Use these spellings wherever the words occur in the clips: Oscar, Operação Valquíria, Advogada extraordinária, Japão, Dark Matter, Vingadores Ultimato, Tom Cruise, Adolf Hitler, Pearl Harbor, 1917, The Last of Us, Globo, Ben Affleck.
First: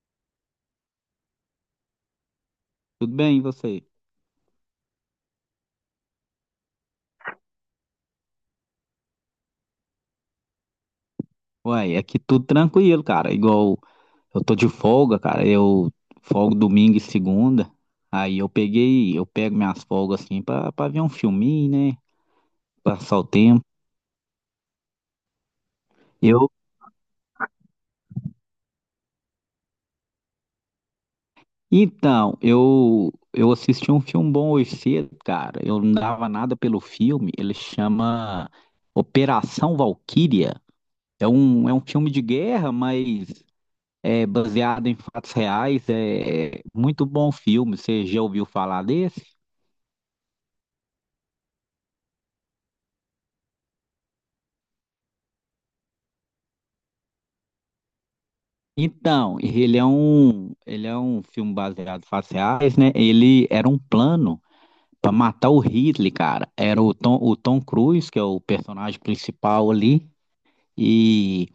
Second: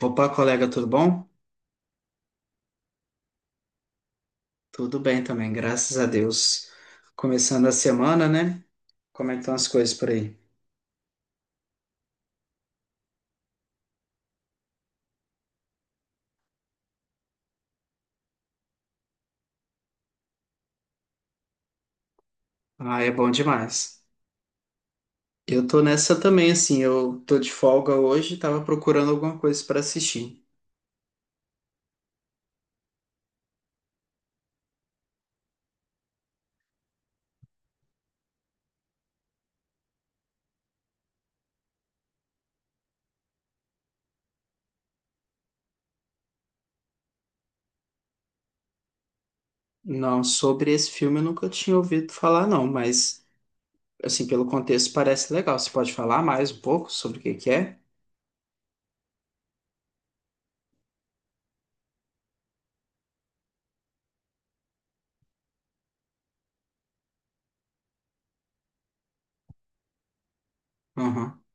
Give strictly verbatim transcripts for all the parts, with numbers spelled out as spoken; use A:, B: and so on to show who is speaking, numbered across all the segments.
A: Opa, colega, tudo bom?
B: Tudo bem, e você?
A: Tudo bem também, graças a Deus. Começando a semana, né? Como é que estão as coisas por aí?
B: Uai, aqui tudo tranquilo, cara. Igual eu tô de folga, cara. Eu folgo domingo e segunda. Aí eu peguei, eu pego minhas folgas assim pra, pra ver um filminho, né?
A: Ah, é
B: Passar o
A: bom
B: tempo.
A: demais. Eu tô nessa
B: Eu,
A: também, assim, eu tô de folga hoje, tava procurando alguma coisa para assistir.
B: então, eu eu assisti um filme bom hoje cedo, cara. Eu não dava nada pelo filme. Ele chama Operação Valquíria. É um, é um filme de guerra, mas é baseado em fatos reais. É é muito bom filme. Você já ouviu falar desse?
A: Não, sobre esse filme eu nunca tinha ouvido falar, não, mas, assim, pelo contexto parece legal. Você pode falar mais um pouco sobre o que que é?
B: Então, ele é um, ele é um filme baseado em fatos reais, né? Ele era um plano para matar o Hitler, cara. Era o Tom, o Tom Cruise, que é o personagem principal ali,
A: Aham.
B: e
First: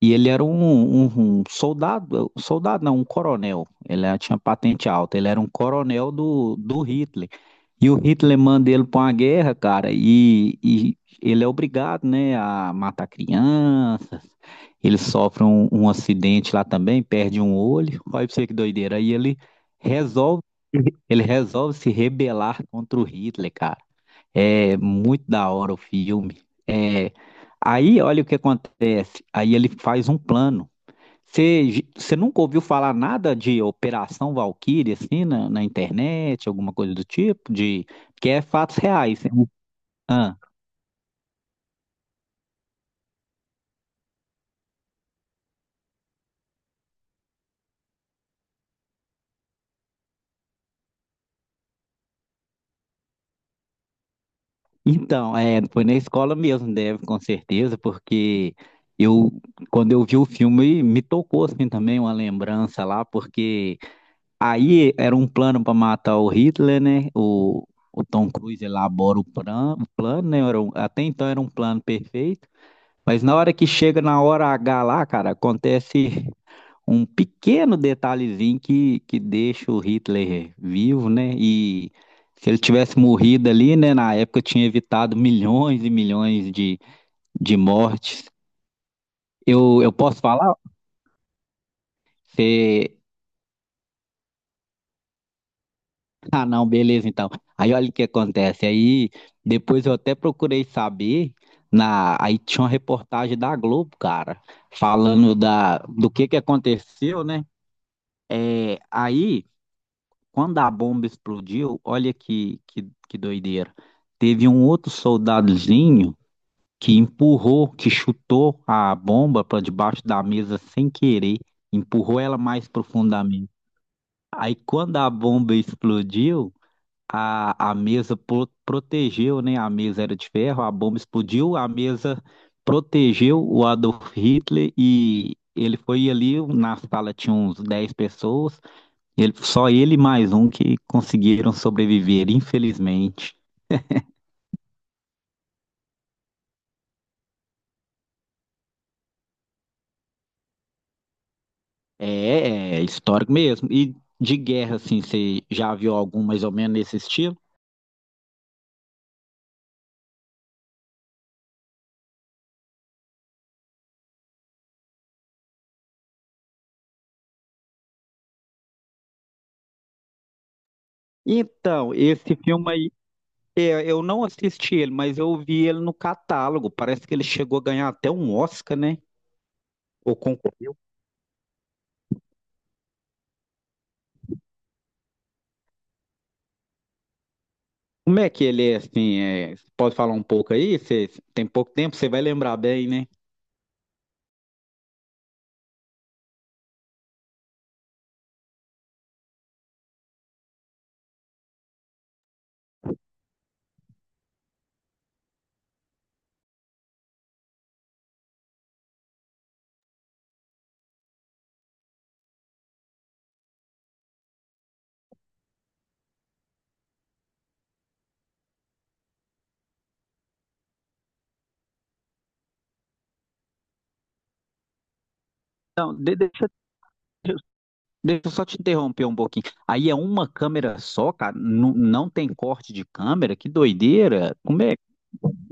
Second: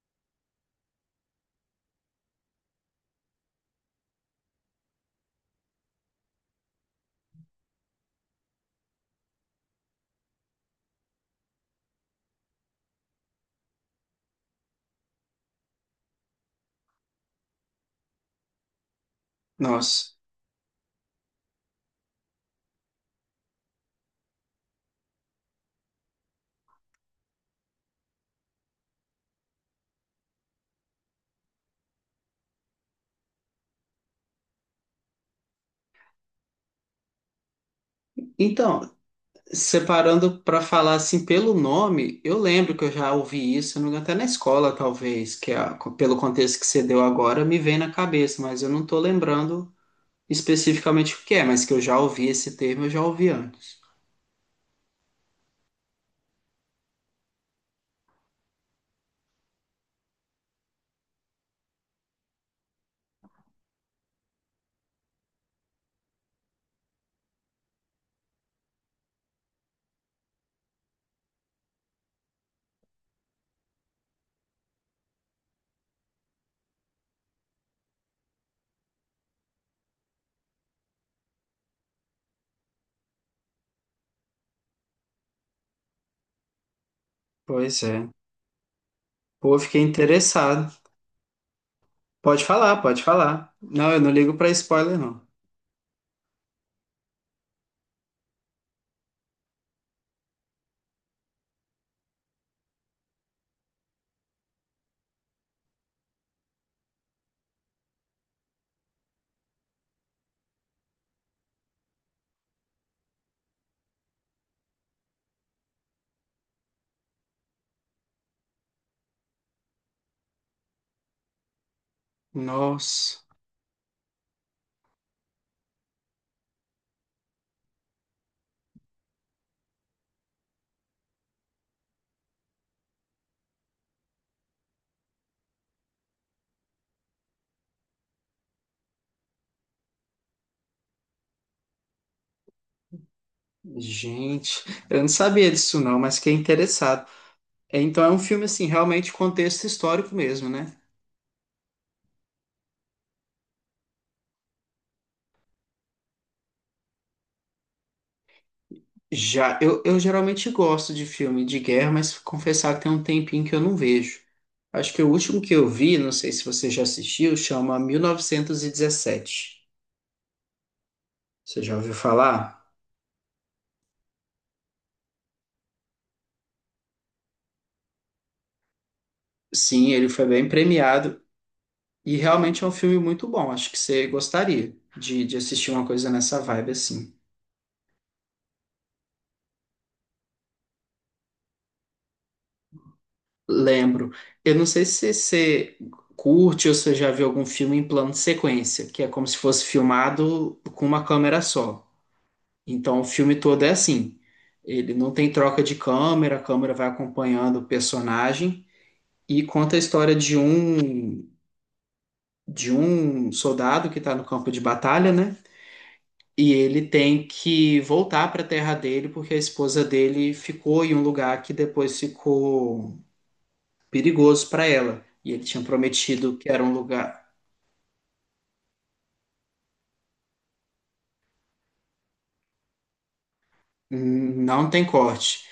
B: e ele era um, um- um soldado, soldado não, um coronel. Ele era- tinha patente alta, ele era um coronel do, do Hitler. E o Hitler manda ele para uma guerra, cara, e, e ele é obrigado, né, a matar crianças. Ele sofre um, um acidente lá também, perde um olho. Olha pra você que doideira. Aí ele
A: Nossa.
B: resolve, ele resolve se rebelar contra o Hitler, cara. É muito da hora o filme. É, aí, olha o que acontece. Aí ele faz um plano. Você você nunca ouviu falar nada de Operação Valkyrie, assim, na, na internet, alguma coisa do tipo? De, que é fatos
A: Então,
B: reais, né? Ah,
A: Separando para falar assim pelo nome, eu lembro que eu já ouvi isso, se não me engano, até na escola, talvez, que é a- pelo contexto que você deu agora, me vem na cabeça, mas eu não tô lembrando especificamente o que é, mas que eu já ouvi esse termo, eu já ouvi antes.
B: então, é, foi na escola mesmo, deve, com certeza, porque eu, quando eu vi o filme, me tocou, assim, também uma lembrança lá, porque aí era um plano para matar o Hitler, né? O, o Tom Cruise elabora o, plan, o plano, né? Era um- até então era um plano perfeito. Mas na hora que chega na hora H lá, cara, acontece um pequeno detalhezinho que, que deixa o Hitler vivo, né? E se ele tivesse morrido ali, né? Na época tinha evitado milhões e milhões de, de
A: Pois é.
B: mortes.
A: Pô, eu fiquei
B: Eu, eu posso falar?
A: interessado. Pode falar, pode falar. Não, eu não ligo para spoiler, não.
B: Ah, não, beleza, então. Aí olha o que acontece. Aí depois eu até procurei saber na, aí tinha uma reportagem da Globo, cara, falando da do que que aconteceu, né? É, aí quando a bomba explodiu, olha que que, que doideira. Teve um outro soldadozinho que empurrou, que chutou a bomba para debaixo da mesa sem querer, empurrou ela mais
A: Nossa,
B: profundamente. Aí quando a bomba explodiu a, a mesa pro- protegeu, né? A mesa era de ferro, a bomba explodiu, a mesa protegeu o Adolf Hitler e ele foi ali, na sala tinha uns dez pessoas, ele, só ele e mais um que conseguiram sobreviver, infelizmente.
A: gente, eu não sabia disso não, mas fiquei interessado. É, Então é um filme assim, realmente contexto histórico mesmo, né?
B: É, é é histórico mesmo. E de guerra, assim, você já viu algum mais ou menos nesse estilo?
A: Já, eu, eu geralmente gosto de filme de guerra, mas confessar que tem um tempinho que eu não vejo. Acho que o último que eu vi, não sei se você já assistiu, chama mil novecentos e dezessete. Você já ouviu
B: Então, esse
A: falar?
B: filme aí, é, eu não assisti ele, mas eu vi ele no catálogo. Parece que ele chegou a ganhar até um Oscar, né?
A: Sim, ele
B: Ou
A: foi bem
B: concorreu.
A: premiado e realmente é um filme muito bom. Acho que você gostaria de, de assistir uma coisa nessa vibe assim.
B: Como é que ele é assim? É, pode falar um pouco aí? Você tem pouco tempo, você vai lembrar bem, né?
A: Lembro. Eu não sei se você curte ou se você já viu algum filme em plano de sequência, que é como se fosse filmado com uma câmera só. Então, o filme todo é assim. Ele não tem troca de câmera, a câmera vai acompanhando o personagem e conta a história de um de um soldado que está no campo de batalha, né? E ele tem que voltar para a terra dele porque a esposa dele ficou em um lugar que depois ficou perigoso para ela. E ele tinha
B: Não, de-
A: prometido
B: deixa,
A: que era um lugar.
B: deixa eu só te interromper um pouquinho. Aí é uma câmera só, cara? Nu- Não, tem corte de câmera? Que doideira! Como
A: Não
B: é?
A: tem corte.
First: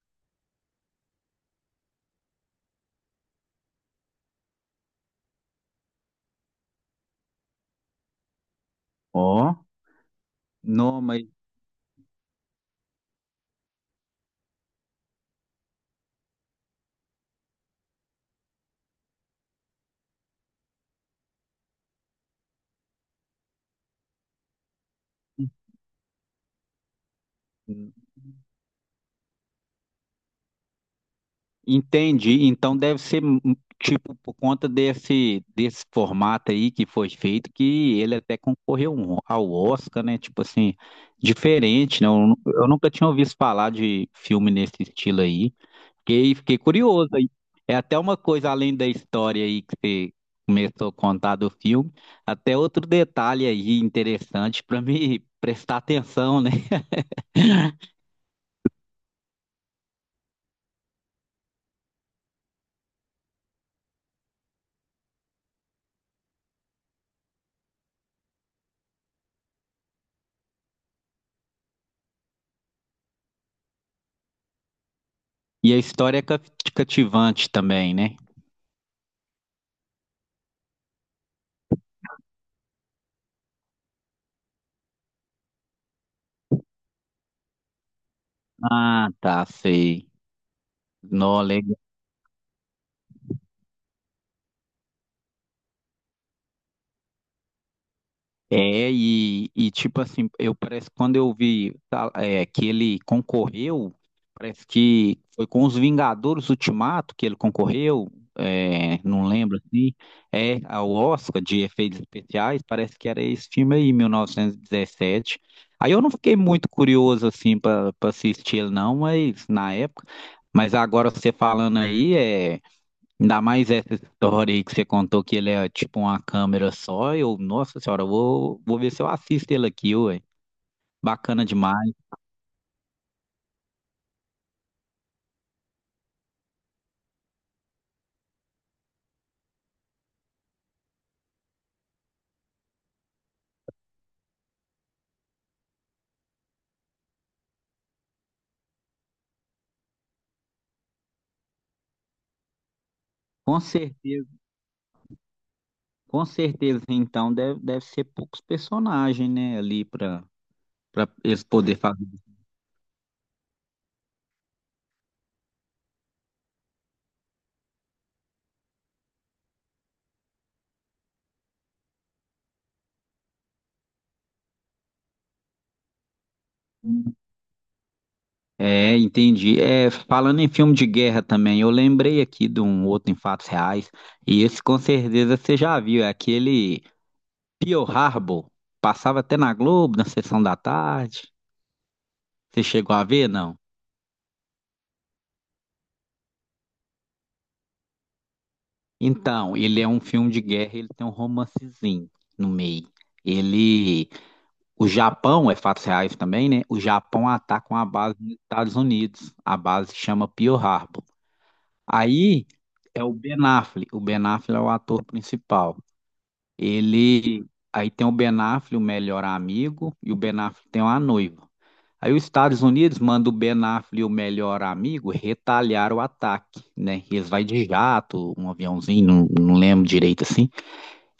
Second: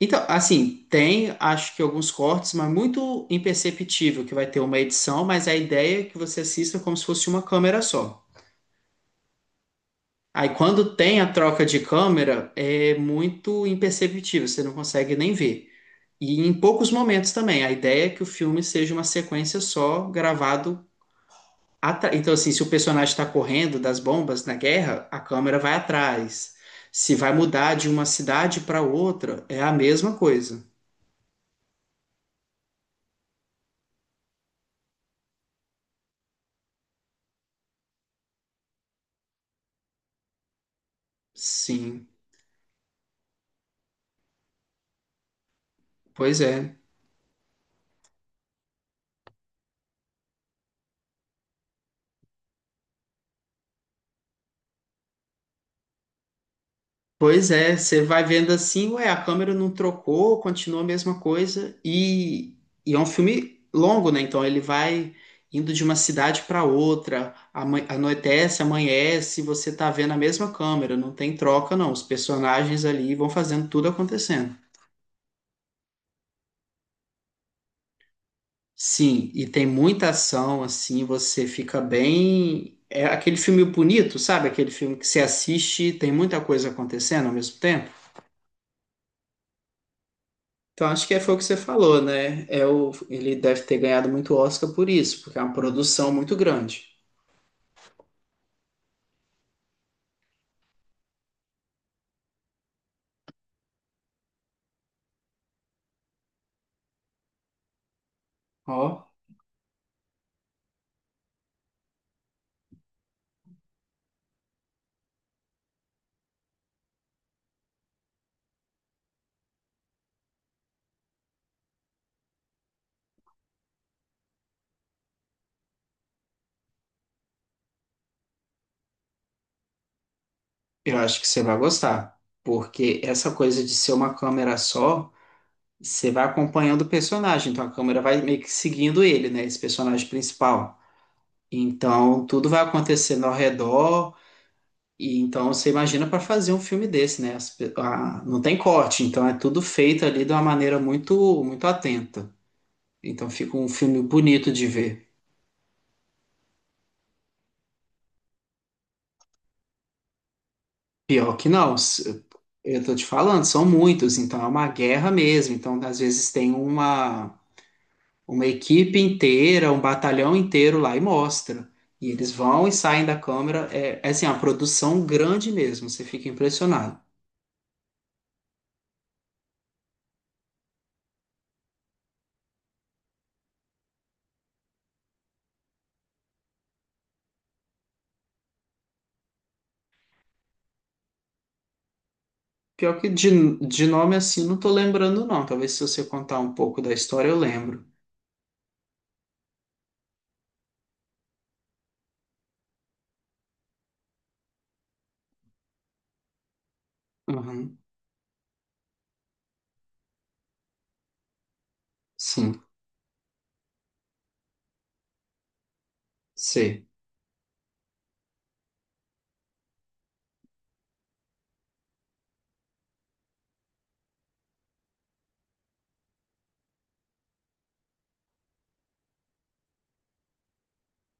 A: Então, assim, tem acho que alguns cortes, mas muito imperceptível que vai ter uma edição, mas a ideia é que você assista como se fosse uma câmera só.
B: Ó,
A: Aí quando
B: não,
A: tem
B: mas.
A: a troca de câmera, é muito imperceptível, você não consegue nem ver. E em poucos momentos também, a ideia é que o filme seja uma sequência só, gravado atrás. Então, assim, se o personagem está correndo das bombas na guerra, a câmera vai atrás. Se vai mudar de uma cidade para outra, é a mesma coisa.
B: Entendi. Então deve ser hum, tipo por conta desse desse formato aí que foi feito que ele até concorreu um- ao Oscar, né? Tipo assim, diferente, né?
A: Sim,
B: Eu, nu- eu nunca tinha ouvido falar de filme nesse estilo aí. Fiquei,
A: pois
B: fiquei
A: é.
B: curioso aí. É até uma coisa além da história aí que você começou a contar do filme, até outro detalhe aí interessante para me prestar atenção, né?
A: Pois é, você vai vendo assim, ué, a câmera não trocou, continua a mesma coisa. E, e é um filme longo, né? Então ele vai indo de uma cidade para outra, ama- anoitece, amanhece, você tá vendo a mesma câmera, não tem troca, não. Os personagens ali vão fazendo tudo acontecendo.
B: E a história é ca- cativante também, né?
A: Sim, e tem muita ação, assim, você fica bem. É aquele filme bonito, sabe? Aquele filme que você assiste, e tem muita coisa acontecendo ao mesmo tempo.
B: Ah, tá, sei.
A: Então, acho que é, foi o
B: Não,
A: que você
B: legal.
A: falou, né? É o, ele deve ter ganhado muito Oscar por isso, porque é uma produção muito grande.
B: É, e, e tipo assim, eu parece que quando eu vi tá, é, que ele concorreu, parece que foi com os Vingadores Ultimato que ele concorreu, é,
A: Ó,
B: não lembro assim, é ao Oscar de efeitos especiais, parece que era esse filme aí, mil novecentos e dezessete. Aí eu não fiquei muito curioso assim para assistir ele não, mas na época, mas agora você falando aí, é. Ainda mais essa história aí que você contou que ele é tipo uma câmera só. Eu, nossa senhora, eu vou, vou ver se eu assisto ele aqui, ué.
A: eu acho que você
B: Bacana
A: vai
B: demais.
A: gostar, porque essa coisa de ser uma câmera só, você vai acompanhando o personagem, então a câmera vai meio que seguindo ele, né? Esse personagem principal. Então, tudo vai acontecendo ao redor, e então você imagina para fazer um filme desse, né? As pe- a- não tem corte, então é tudo feito ali de uma maneira muito, muito atenta. Então, fica
B: Com
A: um filme
B: certeza,
A: bonito de ver.
B: com certeza, então, deve, deve ser poucos personagens, né, ali pra, pra
A: Pior
B: eles
A: que não,
B: poder fazer.
A: s- eu tô te falando, são muitos, então é uma guerra mesmo. Então, às vezes, tem uma, uma equipe inteira, um batalhão inteiro lá e mostra. E eles vão e saem da câmera. É, é assim, é uma produção grande mesmo, você fica impressionado.
B: É, entendi. É, falando em filme de guerra também, eu lembrei aqui de um outro em fatos reais. E esse com certeza você já viu, é aquele Pearl Harbor. Passava até na Globo, na sessão da tarde. Você chegou
A: Pior
B: a
A: que
B: ver, não?
A: de, de nome assim, não tô lembrando, não. Talvez se você contar um pouco da história, eu lembro.
B: Então, ele é um filme de guerra, ele tem um romancezinho no meio. Ele, o Japão, é fatos reais também, né? O Japão ataca
A: Uhum.
B: uma base nos Estados Unidos. A base chama Pearl Harbor. Aí
A: Sim,
B: é o Ben Affleck. O Ben Affleck é o ator principal.
A: sei.
B: Ele, aí tem o Ben Affleck, o melhor amigo, e o Ben Affleck tem uma noiva. Aí os Estados Unidos mandam o Ben Affleck e o melhor amigo retalhar o ataque, né? Eles vai de jato, um aviãozinho, não, não lembro direito assim.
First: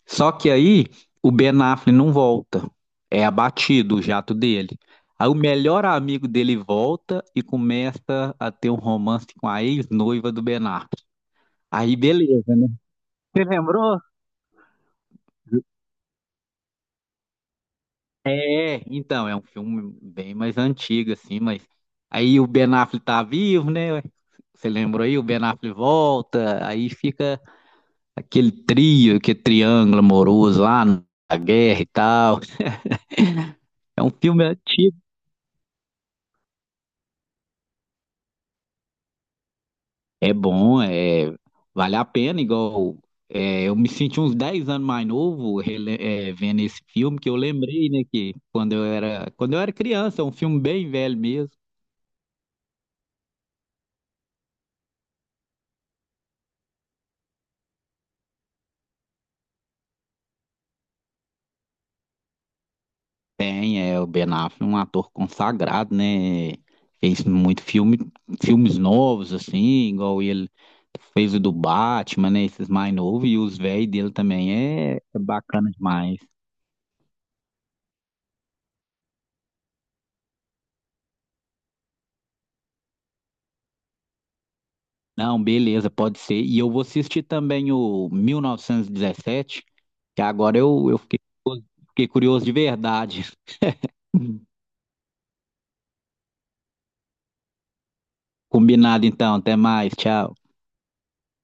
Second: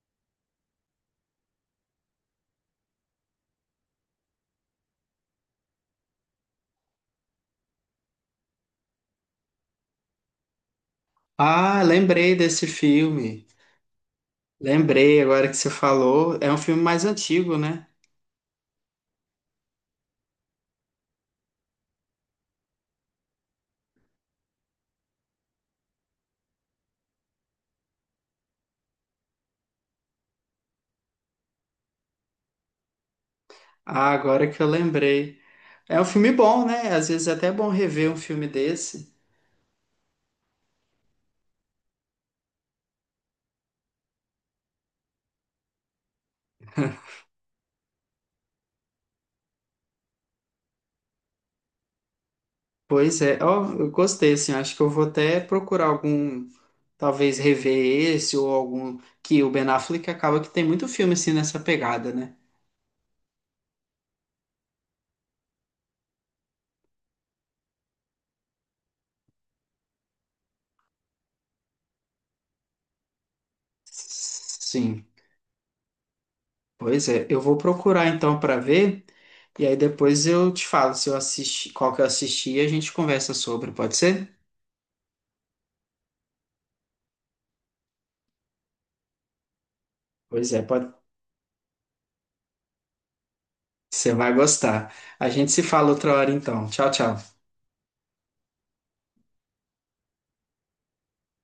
B: Só que aí o Ben Affleck não volta. É abatido o jato dele. Aí o melhor amigo dele volta e começa a ter um romance com a ex-noiva do Ben Affleck.
A: Ah,
B: Aí
A: lembrei
B: beleza,
A: desse
B: né? Você
A: filme.
B: lembrou?
A: Lembrei agora que você falou. É um filme mais antigo, né?
B: É, então, é um filme bem mais antigo, assim, mas aí o Ben Affleck tá vivo, né? Você lembrou aí? O Ben Affleck volta, aí fica aquele trio, aquele triângulo amoroso lá na guerra e tal. É
A: Ah,
B: um filme
A: agora que eu
B: antigo.
A: lembrei. É um filme bom, né? Às vezes é até bom rever um filme desse.
B: É bom, é, vale a pena, igual é, eu me senti uns dez anos mais novo rele- é, vendo esse filme, que eu lembrei, né, que quando eu era, quando eu era criança, é um filme bem velho mesmo.
A: Pois é, ó, eu gostei, assim, acho que eu vou até procurar algum, talvez rever esse ou algum que o Ben Affleck acaba que tem muito filme assim nessa pegada, né?
B: Tem, é, o Ben Affleck, um ator consagrado, né, fez muito filme, filmes novos, assim, igual ele fez o do Batman, né, esses mais novos, e os velhos dele também é,
A: Sim,
B: é bacana demais.
A: pois é, eu vou procurar então para ver e aí depois eu te falo se eu assisti, qual que eu assisti e a gente conversa sobre, pode ser?
B: Não, beleza, pode ser. E eu vou assistir também o mil novecentos e dezessete, que
A: Pois
B: agora
A: é,
B: eu,
A: pode,
B: eu fiquei, fiquei curioso de verdade.
A: você vai gostar. A gente se fala outra hora então. Tchau, tchau.
B: Combinado então, até mais, tchau.